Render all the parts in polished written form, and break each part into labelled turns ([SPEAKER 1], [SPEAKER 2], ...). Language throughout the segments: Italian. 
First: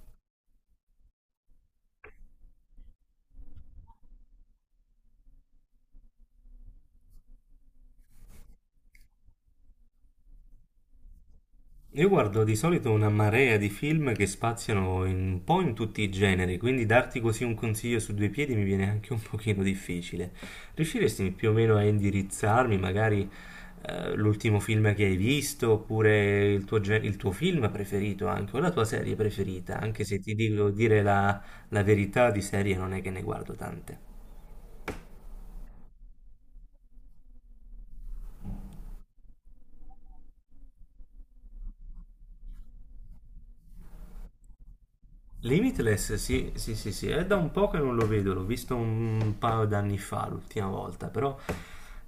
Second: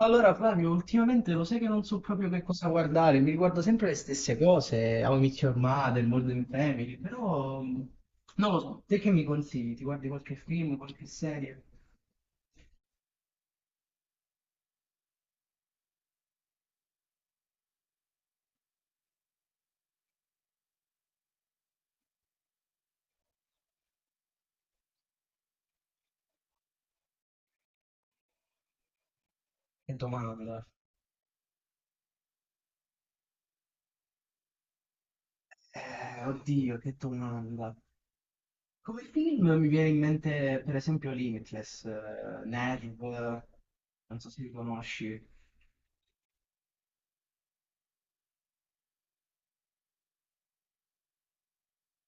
[SPEAKER 1] Allora, Flavio, ultimamente lo sai che non so proprio che cosa guardare, mi riguardo sempre le stesse cose, How I Met Your Mother, Modern Family, però non lo so, te che mi consigli? Ti guardi qualche film, qualche serie?
[SPEAKER 2] Io guardo di solito una marea di film che spaziano un po' in tutti i generi, quindi darti così un consiglio su due piedi mi viene anche un pochino difficile. Riusciresti più o meno a indirizzarmi, magari l'ultimo film che hai visto, oppure il tuo, il tuo film preferito anche, o la tua serie preferita,
[SPEAKER 1] Che
[SPEAKER 2] anche se ti
[SPEAKER 1] domanda.
[SPEAKER 2] dico dire la verità di serie non è che ne guardo tante.
[SPEAKER 1] Oddio, che domanda. Come film mi viene in mente per esempio Limitless, Nerve, non so se li conosci.
[SPEAKER 2] Limitless, sì, sì, sì, sì, è da un po' che non lo vedo, l'ho visto un paio d'anni fa l'ultima volta, però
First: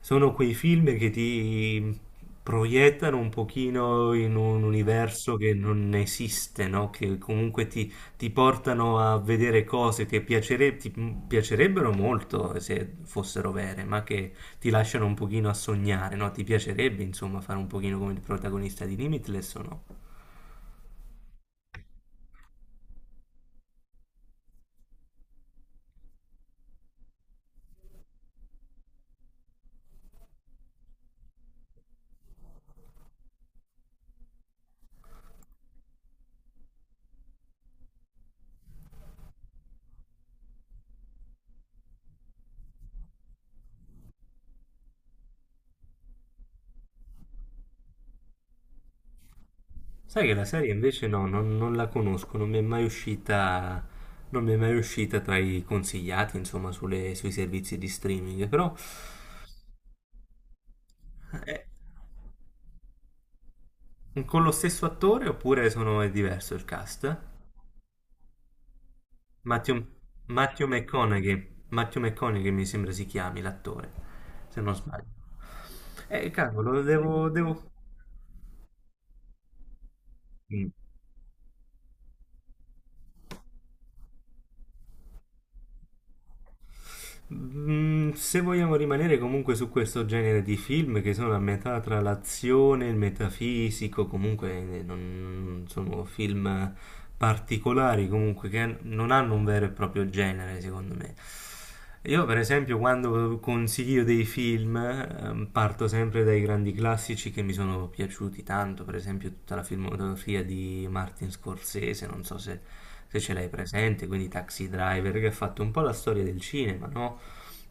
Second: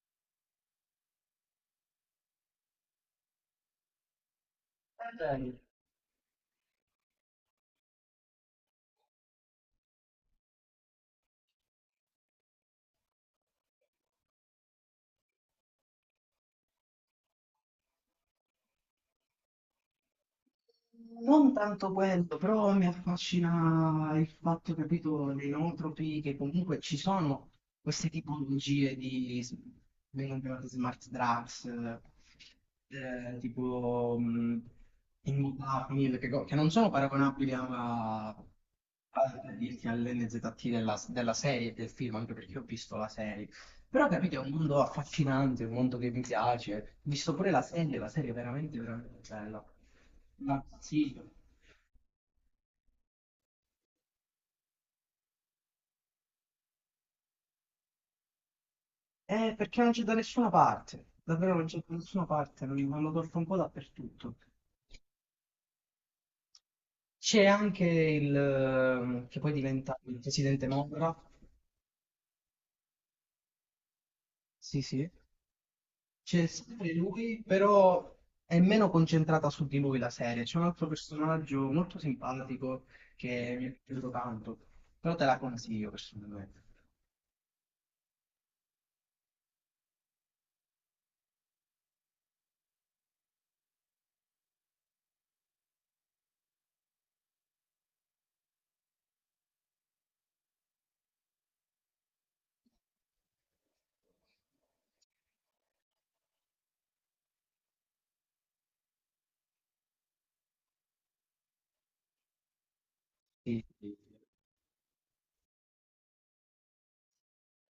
[SPEAKER 2] sono quei film che ti proiettano un pochino in un universo
[SPEAKER 1] Eh,
[SPEAKER 2] che non esiste, no? Che comunque ti portano a vedere cose che ti piacerebbero molto se fossero vere, ma che ti lasciano un pochino a sognare, no? Ti piacerebbe, insomma, fare un pochino come il protagonista di Limitless o no?
[SPEAKER 1] Non tanto quello, però mi affascina il fatto, capito, dei nootropy, che comunque ci sono queste tipologie vengono chiamate smart drugs, tipo immodafinil, che non sono paragonabili a, per dirti all'NZT della serie, del film, anche perché ho visto la serie. Però capite, è un mondo affascinante, un mondo che mi piace. Ho visto pure la serie è veramente, veramente bella.
[SPEAKER 2] Sai che la
[SPEAKER 1] La
[SPEAKER 2] serie invece no,
[SPEAKER 1] consiglio.
[SPEAKER 2] non la conosco, non mi è mai uscita tra i consigliati, insomma, sui servizi di streaming, però
[SPEAKER 1] Perché non c'è da nessuna parte. Davvero
[SPEAKER 2] è
[SPEAKER 1] non c'è da nessuna parte, non lo trovo un po' dappertutto.
[SPEAKER 2] con lo stesso attore oppure sono, è diverso il cast?
[SPEAKER 1] C'è anche che poi
[SPEAKER 2] Matthew,
[SPEAKER 1] diventa il presidente Morra.
[SPEAKER 2] Matthew McConaughey mi sembra si chiami l'attore, se non
[SPEAKER 1] Sì,
[SPEAKER 2] sbaglio.
[SPEAKER 1] sì. C'è
[SPEAKER 2] Cavolo,
[SPEAKER 1] sempre
[SPEAKER 2] devo,
[SPEAKER 1] lui,
[SPEAKER 2] devo...
[SPEAKER 1] però è meno concentrata su di lui la serie. C'è un
[SPEAKER 2] mm,
[SPEAKER 1] altro personaggio molto simpatico che mi è piaciuto tanto. Però te la consiglio personalmente.
[SPEAKER 2] Se vogliamo rimanere comunque su questo genere di film che sono a metà tra l'azione e il metafisico, comunque non sono film particolari, comunque che non hanno un vero e proprio genere, secondo me. Io per esempio quando consiglio dei film parto sempre dai grandi classici che mi sono piaciuti tanto, per esempio tutta la filmografia di Martin Scorsese, non so se ce l'hai
[SPEAKER 1] Sì, sì,
[SPEAKER 2] presente,
[SPEAKER 1] sì.
[SPEAKER 2] quindi Taxi Driver che ha fatto un po' la storia del cinema, no?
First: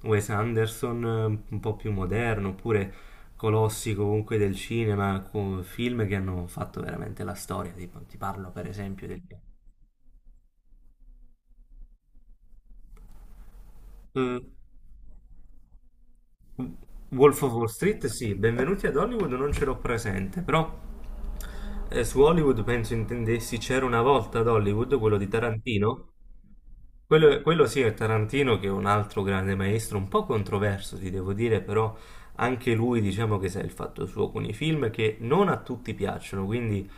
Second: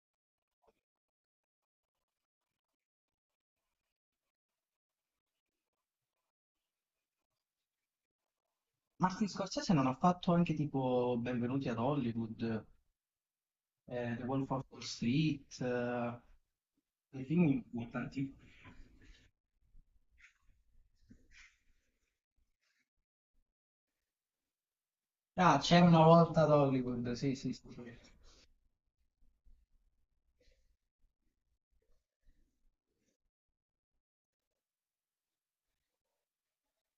[SPEAKER 2] Wes Anderson un po' più moderno, oppure colossi comunque del cinema, con film che hanno fatto veramente la storia, tipo, ti parlo per esempio
[SPEAKER 1] Martin Scorsese non ha fatto anche tipo Benvenuti ad Hollywood, The
[SPEAKER 2] del...
[SPEAKER 1] Wolf of Wall Street, dei
[SPEAKER 2] Wolf of
[SPEAKER 1] film
[SPEAKER 2] Wall Street,
[SPEAKER 1] importanti.
[SPEAKER 2] sì, benvenuti ad Hollywood, non ce l'ho presente, però su Hollywood penso intendessi C'era una volta ad Hollywood, quello di
[SPEAKER 1] Ah, c'era una
[SPEAKER 2] Tarantino.
[SPEAKER 1] volta ad Hollywood, sì,
[SPEAKER 2] Quello,
[SPEAKER 1] sì, sì.
[SPEAKER 2] quello sì è Tarantino che è un altro grande maestro, un po' controverso, ti devo dire, però anche lui diciamo che sa il fatto suo con i film che non a tutti piacciono, quindi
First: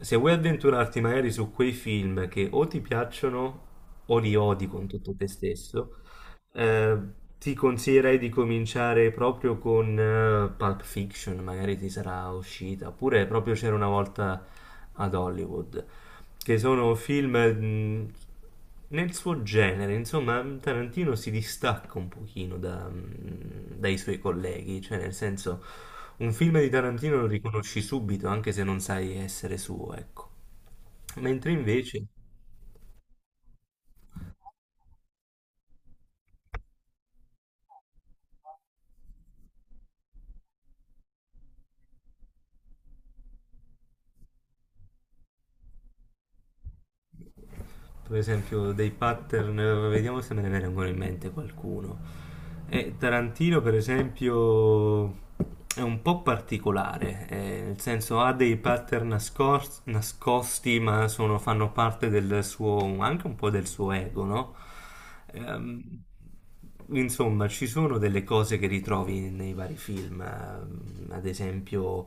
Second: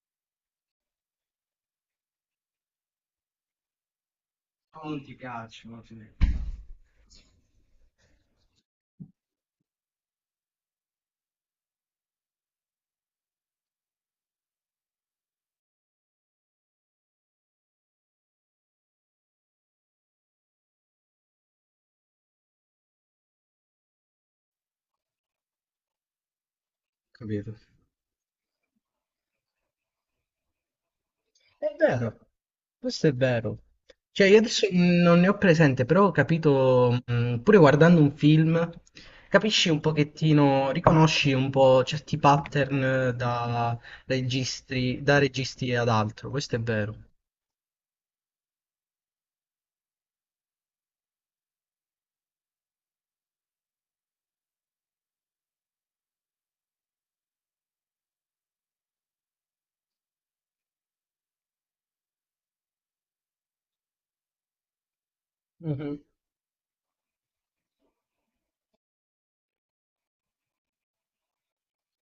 [SPEAKER 2] se vuoi avventurarti magari su quei film che o ti piacciono o li odi con
[SPEAKER 1] Non
[SPEAKER 2] tutto
[SPEAKER 1] ti
[SPEAKER 2] te
[SPEAKER 1] piacciono,
[SPEAKER 2] stesso,
[SPEAKER 1] sì.
[SPEAKER 2] eh, ti consiglierei di cominciare proprio con Pulp Fiction, magari ti sarà uscita, oppure proprio c'era una volta ad Hollywood, che sono film nel suo genere, insomma, Tarantino si distacca un pochino dai suoi colleghi, cioè nel senso un film di Tarantino lo
[SPEAKER 1] Capito?
[SPEAKER 2] riconosci subito, anche se non sai essere suo, ecco. Mentre
[SPEAKER 1] È
[SPEAKER 2] invece.
[SPEAKER 1] vero, questo è vero. Cioè, io adesso non ne ho presente, però ho capito, pure guardando un film, capisci un pochettino, riconosci un po' certi pattern da registri, da registi ad altro, questo è vero.
[SPEAKER 2] Per esempio dei pattern, vediamo se me ne viene ancora in mente qualcuno. E Tarantino, per esempio, è un po' particolare, nel senso ha dei pattern nascosti, ma fanno parte del suo, anche un po' del suo ego, no?
[SPEAKER 1] Mhm.
[SPEAKER 2] Ehm, insomma, ci sono delle cose che ritrovi nei vari film, ad esempio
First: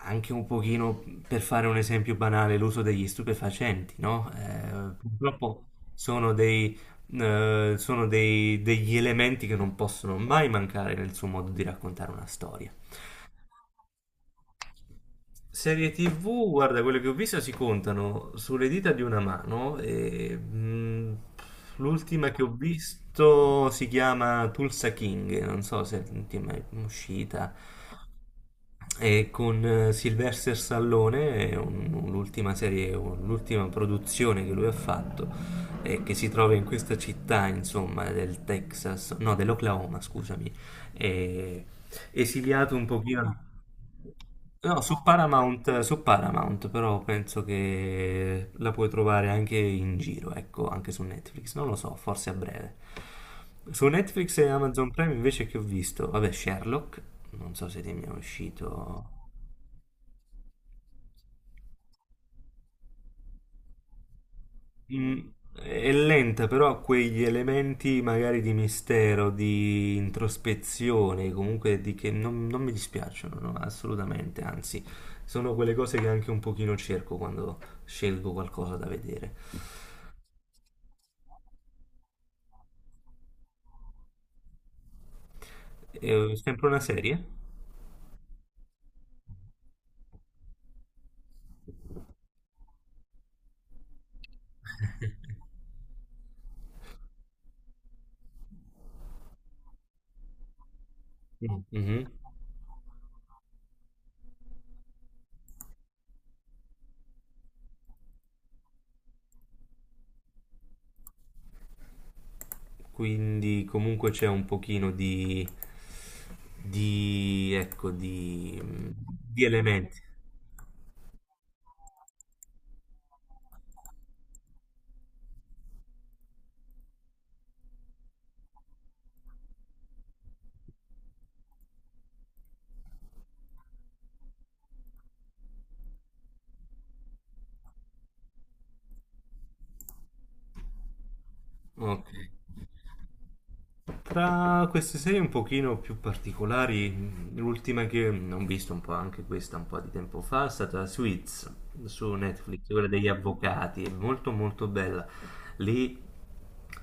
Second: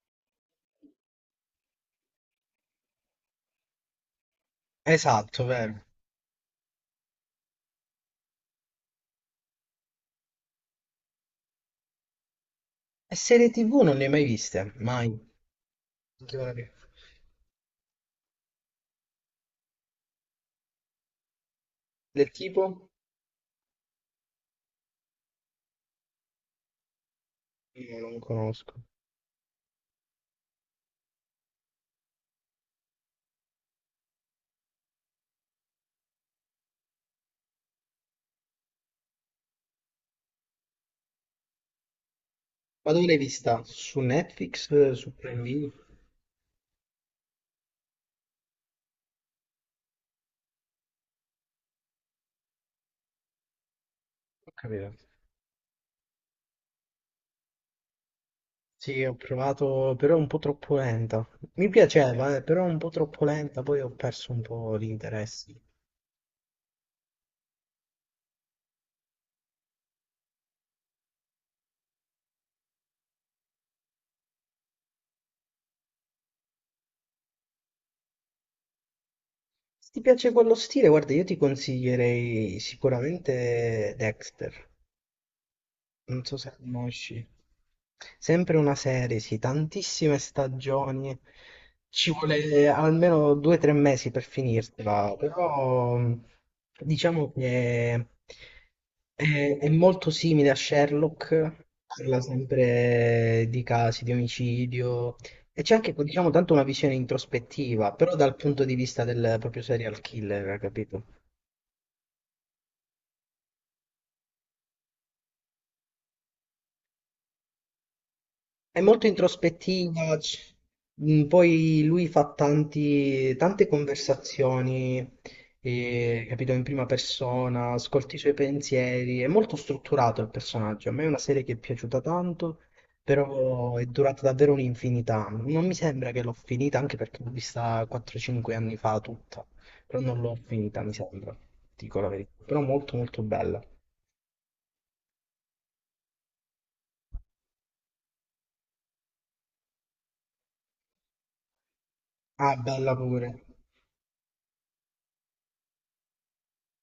[SPEAKER 2] anche un pochino, per fare un esempio banale, l'uso degli stupefacenti, no?
[SPEAKER 1] Esatto,
[SPEAKER 2] Purtroppo
[SPEAKER 1] vero.
[SPEAKER 2] sono dei, degli elementi che non possono mai mancare nel suo modo di raccontare una storia.
[SPEAKER 1] E serie TV non ne hai mai viste? Mai.
[SPEAKER 2] Serie
[SPEAKER 1] Non ti
[SPEAKER 2] TV,
[SPEAKER 1] vorrei-
[SPEAKER 2] guarda, quelle che ho visto si contano sulle dita di una mano e l'ultima
[SPEAKER 1] Del
[SPEAKER 2] che ho
[SPEAKER 1] tipo?
[SPEAKER 2] visto si chiama Tulsa King, non so se ti è mai uscita.
[SPEAKER 1] Io non conosco.
[SPEAKER 2] E con Sylvester Stallone, è l'ultima produzione che lui ha fatto, che si trova in questa città, insomma, del Texas, no, dell'Oklahoma, scusami, eh, esiliato un
[SPEAKER 1] Ma dove l'hai
[SPEAKER 2] pochino.
[SPEAKER 1] vista? Su
[SPEAKER 2] No,
[SPEAKER 1] Netflix? Su Prime Video?
[SPEAKER 2] Su Paramount, però penso che la puoi trovare anche in giro, ecco, anche su Netflix, non lo so, forse a breve. Su Netflix e
[SPEAKER 1] Ho
[SPEAKER 2] Amazon
[SPEAKER 1] capito.
[SPEAKER 2] Prime invece che ho visto, vabbè, Sherlock, non so se ti è mai
[SPEAKER 1] Sì,
[SPEAKER 2] uscito.
[SPEAKER 1] ho provato, però è un po' troppo lenta. Mi piaceva, però è un po' troppo lenta, poi ho perso un po'
[SPEAKER 2] Mm,
[SPEAKER 1] l'interesse.
[SPEAKER 2] È lenta, però ha quegli elementi magari di mistero, di introspezione, comunque di che non mi dispiacciono, no, assolutamente, anzi, sono quelle cose che anche un pochino cerco quando scelgo qualcosa da vedere.
[SPEAKER 1] Se ti piace quello stile, guarda, io ti consiglierei sicuramente Dexter.
[SPEAKER 2] È
[SPEAKER 1] Non so se la
[SPEAKER 2] sempre una serie?
[SPEAKER 1] conosci. Sempre una serie, sì, tantissime stagioni. Ci vuole almeno 2 o 3 mesi per finirtela, però diciamo che è molto simile a
[SPEAKER 2] Mm,
[SPEAKER 1] Sherlock,
[SPEAKER 2] mhm.
[SPEAKER 1] parla sempre di casi di omicidio e c'è anche, diciamo, tanto una visione introspettiva, però dal punto di vista del proprio serial killer, capito?
[SPEAKER 2] Quindi comunque c'è un pochino ecco, di,
[SPEAKER 1] È molto
[SPEAKER 2] di elementi.
[SPEAKER 1] introspettiva, poi lui fa tante conversazioni, capito, in prima persona, ascolti i suoi pensieri, è molto strutturato il personaggio. A me è una serie che è piaciuta tanto, però è durata davvero un'infinità. Non mi sembra che l'ho finita, anche perché l'ho vista 4-5 anni fa tutta, però non l'ho finita, mi sembra, dico
[SPEAKER 2] Ok.
[SPEAKER 1] la verità. Però molto molto bella.
[SPEAKER 2] Tra queste serie un pochino più particolari, l'ultima che ho visto un po' anche questa un po' di tempo fa è stata Suits su
[SPEAKER 1] Ah,
[SPEAKER 2] Netflix, quella
[SPEAKER 1] bella
[SPEAKER 2] degli
[SPEAKER 1] pure.
[SPEAKER 2] avvocati, è molto molto bella. Lì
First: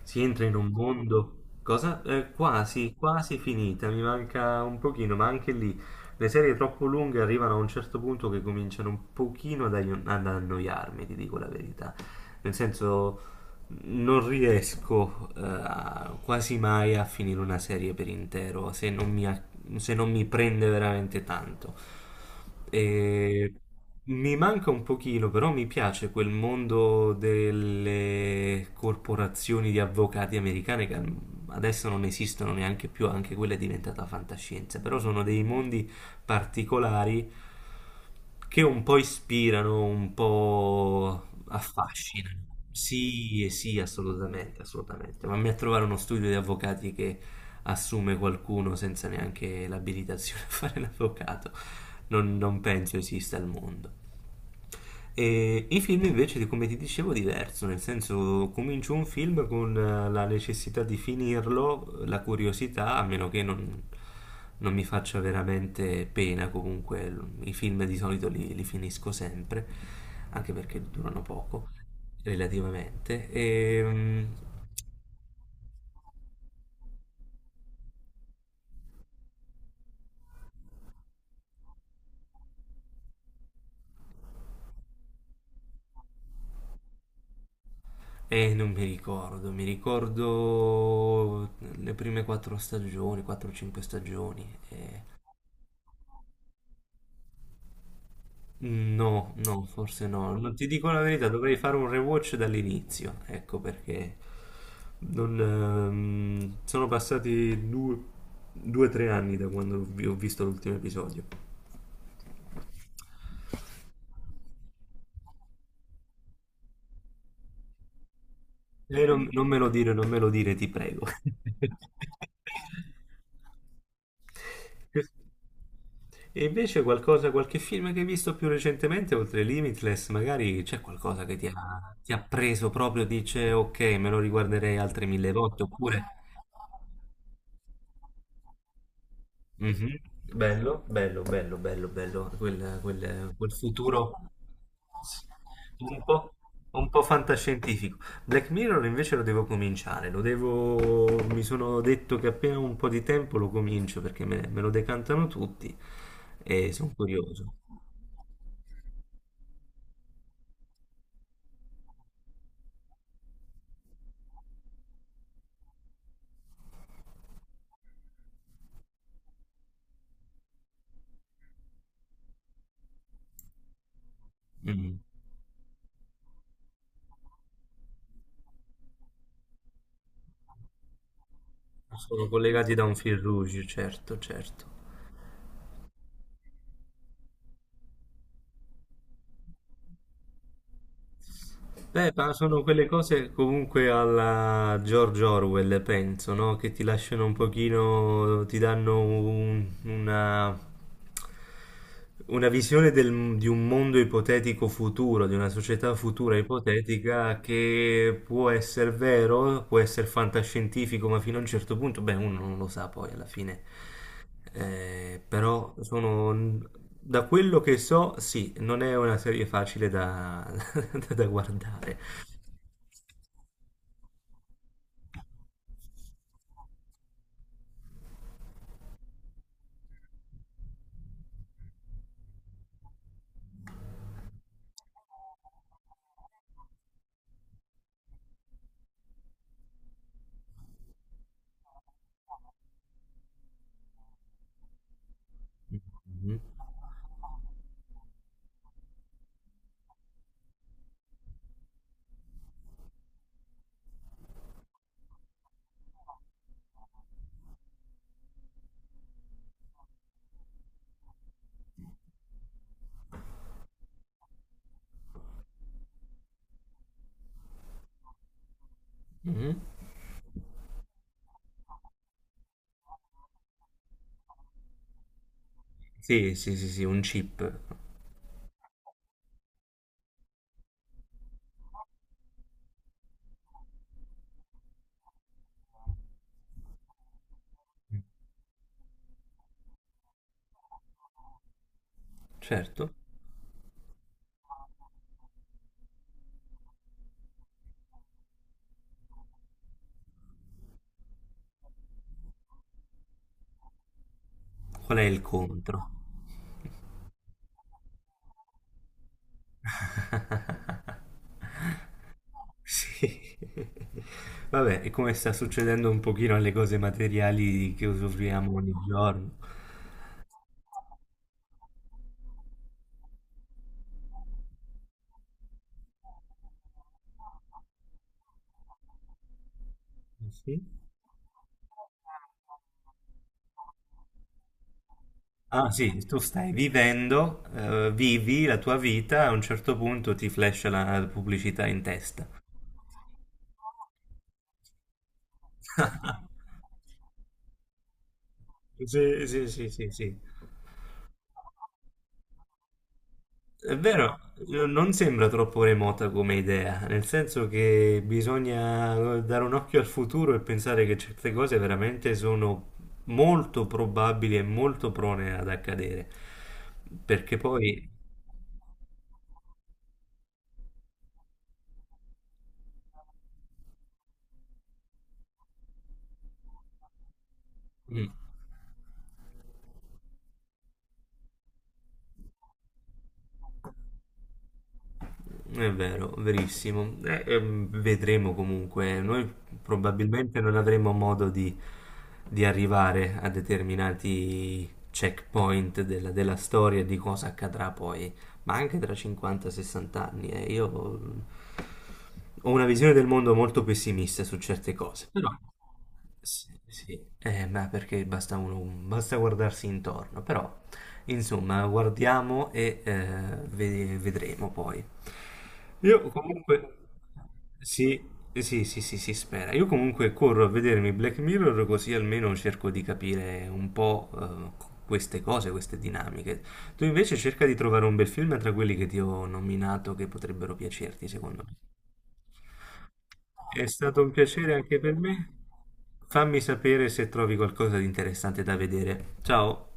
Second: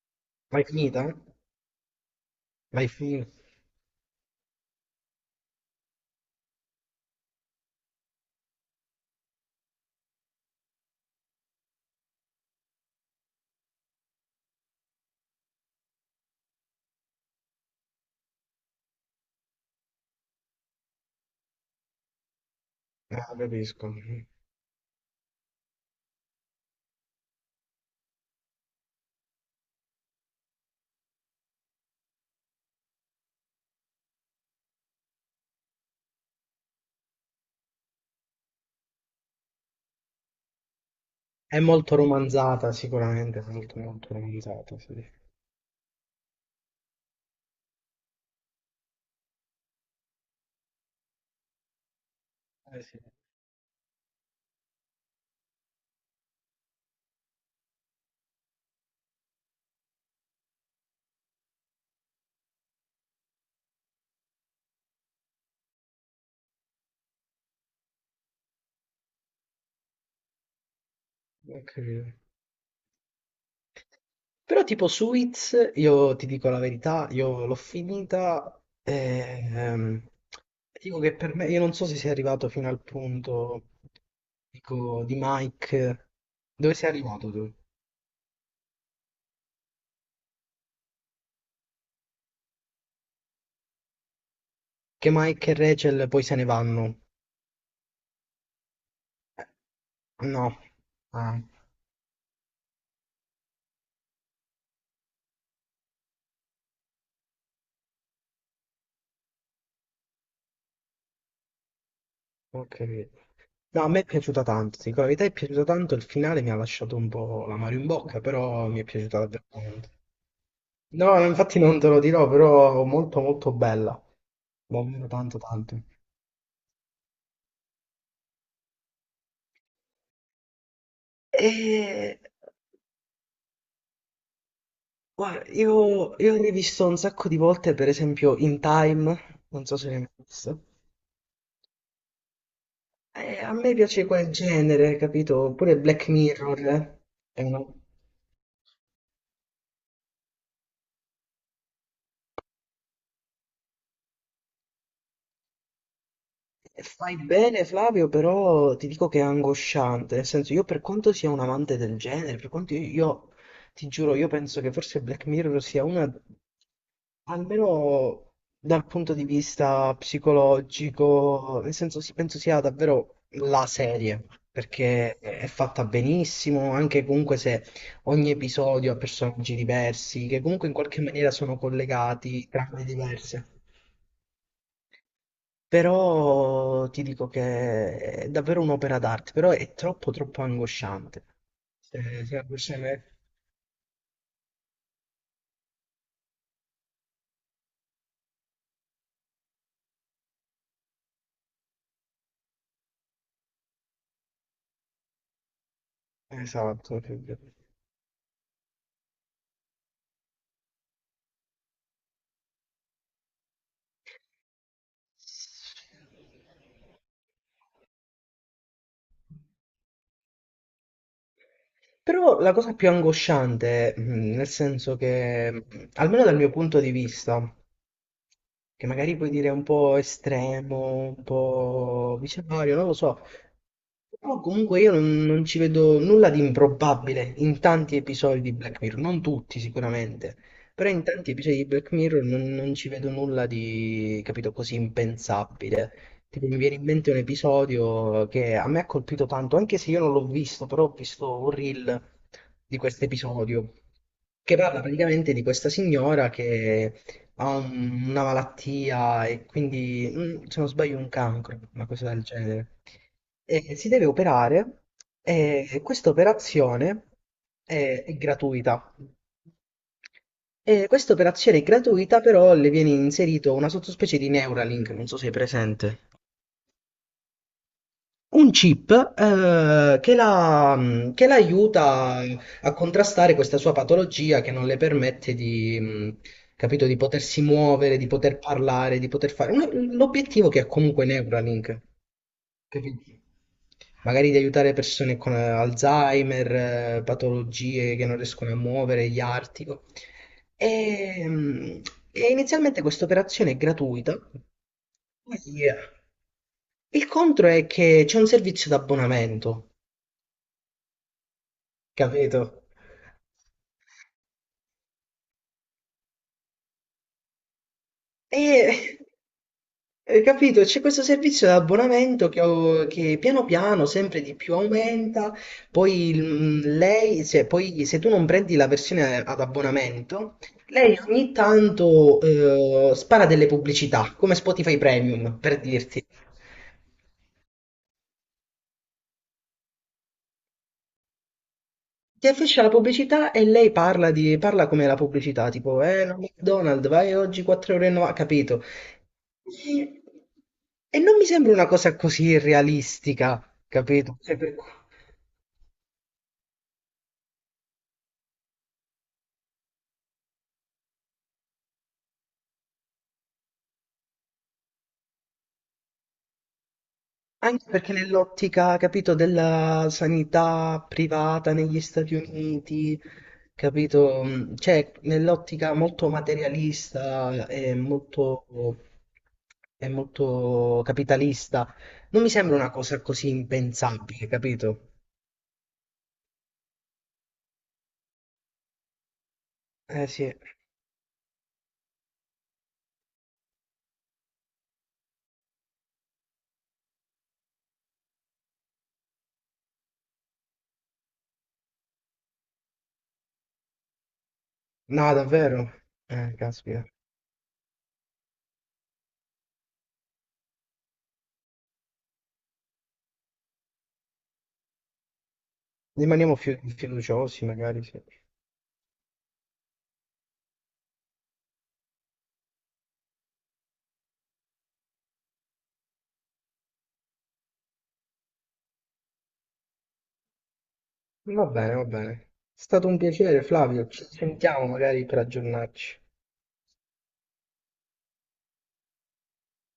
[SPEAKER 2] si entra in
[SPEAKER 1] L'hai
[SPEAKER 2] un
[SPEAKER 1] finita?
[SPEAKER 2] mondo, cosa?
[SPEAKER 1] L'hai finita?
[SPEAKER 2] Quasi finita, mi manca un pochino, ma anche lì le serie troppo lunghe arrivano a un certo punto che cominciano un pochino ad annoiarmi, ti dico la verità. Nel senso, non riesco quasi mai a finire una serie per intero se non mi prende veramente tanto.
[SPEAKER 1] Ah,
[SPEAKER 2] E
[SPEAKER 1] capisco.
[SPEAKER 2] mi manca un pochino, però mi piace quel mondo delle corporazioni di avvocati americane che adesso non esistono neanche più, anche quella è diventata fantascienza, però sono dei mondi particolari che un po' ispirano, un po'
[SPEAKER 1] È molto
[SPEAKER 2] affascinano.
[SPEAKER 1] romanzata, sicuramente,
[SPEAKER 2] Sì, sì,
[SPEAKER 1] molto, molto
[SPEAKER 2] assolutamente,
[SPEAKER 1] romanzata, sì.
[SPEAKER 2] assolutamente. Mamma mia, a trovare uno studio di avvocati che assume qualcuno senza neanche l'abilitazione a fare l'avvocato. Non
[SPEAKER 1] Eh
[SPEAKER 2] penso
[SPEAKER 1] sì,
[SPEAKER 2] esista al mondo. E i film invece, come ti dicevo, diverso, nel senso comincio un film con la necessità di finirlo, la curiosità, a meno che non mi faccia veramente pena, comunque i film di solito li finisco sempre, anche perché durano
[SPEAKER 1] ho
[SPEAKER 2] poco,
[SPEAKER 1] capito.
[SPEAKER 2] relativamente. E, mm,
[SPEAKER 1] Però tipo Suits, io ti dico la verità, io l'ho finita e ehm, dico che per me, io non so se sei arrivato fino al punto, dico, di Mike, dove sei arrivato tu?
[SPEAKER 2] e non mi ricordo, mi ricordo le prime quattro stagioni, 4-5 stagioni.
[SPEAKER 1] Che Mike e Rachel poi se ne vanno.
[SPEAKER 2] No, no, forse no. Non
[SPEAKER 1] No.
[SPEAKER 2] ti dico la verità,
[SPEAKER 1] Ah,
[SPEAKER 2] dovrei fare un rewatch dall'inizio. Ecco perché non, sono passati due, tre anni da quando ho visto l'ultimo episodio.
[SPEAKER 1] ok. No, a me è piaciuta tanto, ti dico la verità, è piaciuta tanto, il finale mi ha lasciato un po' l'amaro in bocca, però mi è
[SPEAKER 2] E
[SPEAKER 1] piaciuta davvero
[SPEAKER 2] non me lo
[SPEAKER 1] tanto.
[SPEAKER 2] dire, non me lo dire, ti prego.
[SPEAKER 1] No, no, infatti non te lo dirò, però molto molto bella, davvero tanto tanto.
[SPEAKER 2] E invece qualche film che hai visto più recentemente, oltre Limitless, magari c'è qualcosa che ti
[SPEAKER 1] E
[SPEAKER 2] ha preso proprio, dice ok, me lo riguarderei altre mille
[SPEAKER 1] guarda,
[SPEAKER 2] volte, oppure.
[SPEAKER 1] io ho rivisto un sacco di volte, per esempio In Time, non so se
[SPEAKER 2] Mhm.
[SPEAKER 1] l'hai mai visto.
[SPEAKER 2] Bello, bello, bello, bello, bello,
[SPEAKER 1] Eh,
[SPEAKER 2] quel
[SPEAKER 1] a me piace
[SPEAKER 2] futuro
[SPEAKER 1] quel genere, capito? Pure
[SPEAKER 2] un
[SPEAKER 1] Black
[SPEAKER 2] po',
[SPEAKER 1] Mirror,
[SPEAKER 2] un
[SPEAKER 1] eh,
[SPEAKER 2] po'
[SPEAKER 1] è una...
[SPEAKER 2] fantascientifico. Black Mirror invece lo devo cominciare, mi sono detto che appena ho un po' di tempo lo comincio perché me lo decantano tutti e sono
[SPEAKER 1] Fai
[SPEAKER 2] curioso.
[SPEAKER 1] bene Flavio, però ti dico che è angosciante, nel senso io per quanto sia un amante del genere, per quanto ti giuro, io penso che forse Black Mirror sia una, almeno dal punto di vista psicologico, nel senso sì, penso sia davvero la serie,
[SPEAKER 2] Mm.
[SPEAKER 1] perché è fatta benissimo, anche comunque se ogni episodio ha personaggi diversi, che comunque in qualche maniera sono
[SPEAKER 2] Sono
[SPEAKER 1] collegati,
[SPEAKER 2] collegati da
[SPEAKER 1] trame
[SPEAKER 2] un fil
[SPEAKER 1] diverse.
[SPEAKER 2] rouge, certo, certo.
[SPEAKER 1] Però ti dico che è davvero un'opera d'arte, però è troppo troppo angosciante.
[SPEAKER 2] Beh, ma
[SPEAKER 1] Sì,
[SPEAKER 2] sono quelle
[SPEAKER 1] angosciante.
[SPEAKER 2] cose comunque alla George Orwell, penso, no? Che ti lasciano un pochino, ti danno una visione di un mondo ipotetico futuro, di una società futura
[SPEAKER 1] Esatto.
[SPEAKER 2] ipotetica che può essere vero, può essere fantascientifico, ma fino a un certo punto, beh, uno non lo sa poi alla fine. Però sono, da quello che so, sì, non è una serie facile da, da guardare.
[SPEAKER 1] Però la cosa più angosciante, nel senso che, almeno dal mio punto di vista, che magari puoi dire è un po' estremo, un po' visionario, non lo so. Però comunque io non ci vedo nulla di improbabile in tanti episodi di Black Mirror, non tutti sicuramente, però in tanti episodi di Black Mirror non ci vedo nulla di, capito, così impensabile.
[SPEAKER 2] Mhm,
[SPEAKER 1] Tipo, mi viene in mente un episodio che a me ha colpito tanto, anche se io non l'ho visto, però ho visto un reel di questo episodio che parla praticamente di questa signora che ha una malattia e quindi, se non sbaglio, un cancro, una cosa del genere. E si deve operare e questa operazione è gratuita.
[SPEAKER 2] mhm.
[SPEAKER 1] E questa operazione è gratuita, però le viene inserito una sottospecie di Neuralink, non so se è presente.
[SPEAKER 2] Sì, sì, sì, sì, un chip.
[SPEAKER 1] Un chip che la aiuta a contrastare questa sua patologia che non le permette, capito, di potersi muovere, di poter parlare, di poter fare. L'obiettivo che ha comunque Neuralink,
[SPEAKER 2] Certo.
[SPEAKER 1] capito? Magari di aiutare persone con Alzheimer, patologie che non riescono a muovere, gli artico. E, mh, e inizialmente questa operazione è gratuita.
[SPEAKER 2] Qual è il
[SPEAKER 1] Poi,
[SPEAKER 2] contro?
[SPEAKER 1] il contro è che c'è un servizio d'abbonamento. Capito?
[SPEAKER 2] Sì. Vabbè, è come sta succedendo un pochino alle cose materiali che
[SPEAKER 1] E
[SPEAKER 2] usufruiamo ogni giorno.
[SPEAKER 1] hai capito? C'è questo servizio di abbonamento che piano piano sempre di più aumenta, poi il- mm, lei, se, poi se tu non prendi la versione ad abbonamento,
[SPEAKER 2] Sì.
[SPEAKER 1] lei ogni tanto spara delle pubblicità, come Spotify Premium, per
[SPEAKER 2] Ah sì,
[SPEAKER 1] dirti.
[SPEAKER 2] tu stai vivendo, vivi la tua vita, a un certo punto ti flash la pubblicità in
[SPEAKER 1] Ti
[SPEAKER 2] testa.
[SPEAKER 1] affiscia la pubblicità e lei parla come la pubblicità, tipo, no, McDonald's, vai oggi 4,90 euro, e novanta, capito?
[SPEAKER 2] Sì, sì, sì, sì, sì.
[SPEAKER 1] E non mi sembra una cosa così irrealistica,
[SPEAKER 2] È
[SPEAKER 1] capito?
[SPEAKER 2] vero,
[SPEAKER 1] Cioè,
[SPEAKER 2] non sembra troppo remota come idea, nel senso che bisogna dare un occhio al futuro e pensare che certe cose veramente sono molto probabili e molto prone ad accadere, perché
[SPEAKER 1] anche
[SPEAKER 2] poi.
[SPEAKER 1] perché nell'ottica, capito, della sanità privata negli Stati Uniti, capito? Cioè, nell'ottica molto materialista e
[SPEAKER 2] mm,
[SPEAKER 1] molto, e molto capitalista, non mi sembra una cosa così impensabile, capito?
[SPEAKER 2] È vero, verissimo. Vedremo comunque. Noi
[SPEAKER 1] Eh sì,
[SPEAKER 2] probabilmente non avremo modo di arrivare a determinati checkpoint della storia e di cosa accadrà poi, ma anche tra 50-60 anni. Io mm, ho una visione del mondo molto pessimista su certe cose.
[SPEAKER 1] no, davvero.
[SPEAKER 2] Sì,
[SPEAKER 1] Caspita.
[SPEAKER 2] sì. Ma perché basta, basta guardarsi intorno, però insomma guardiamo e vedremo poi. Io
[SPEAKER 1] Rimaniamo fiu-
[SPEAKER 2] comunque.
[SPEAKER 1] fiduciosi, magari,
[SPEAKER 2] Sì,
[SPEAKER 1] sì.
[SPEAKER 2] sì, sì, sì, si spera. Io comunque corro a vedermi Black Mirror così almeno cerco di capire un po' queste cose, queste dinamiche. Tu invece cerca di trovare un bel film tra quelli che ti ho nominato che potrebbero piacerti, secondo
[SPEAKER 1] Va
[SPEAKER 2] me.
[SPEAKER 1] bene, va bene. È stato un piacere,
[SPEAKER 2] È
[SPEAKER 1] Flavio.
[SPEAKER 2] stato
[SPEAKER 1] Ci
[SPEAKER 2] un piacere
[SPEAKER 1] sentiamo
[SPEAKER 2] anche per
[SPEAKER 1] magari per
[SPEAKER 2] me.
[SPEAKER 1] aggiornarci.
[SPEAKER 2] Fammi sapere se trovi qualcosa di interessante da vedere. Ciao!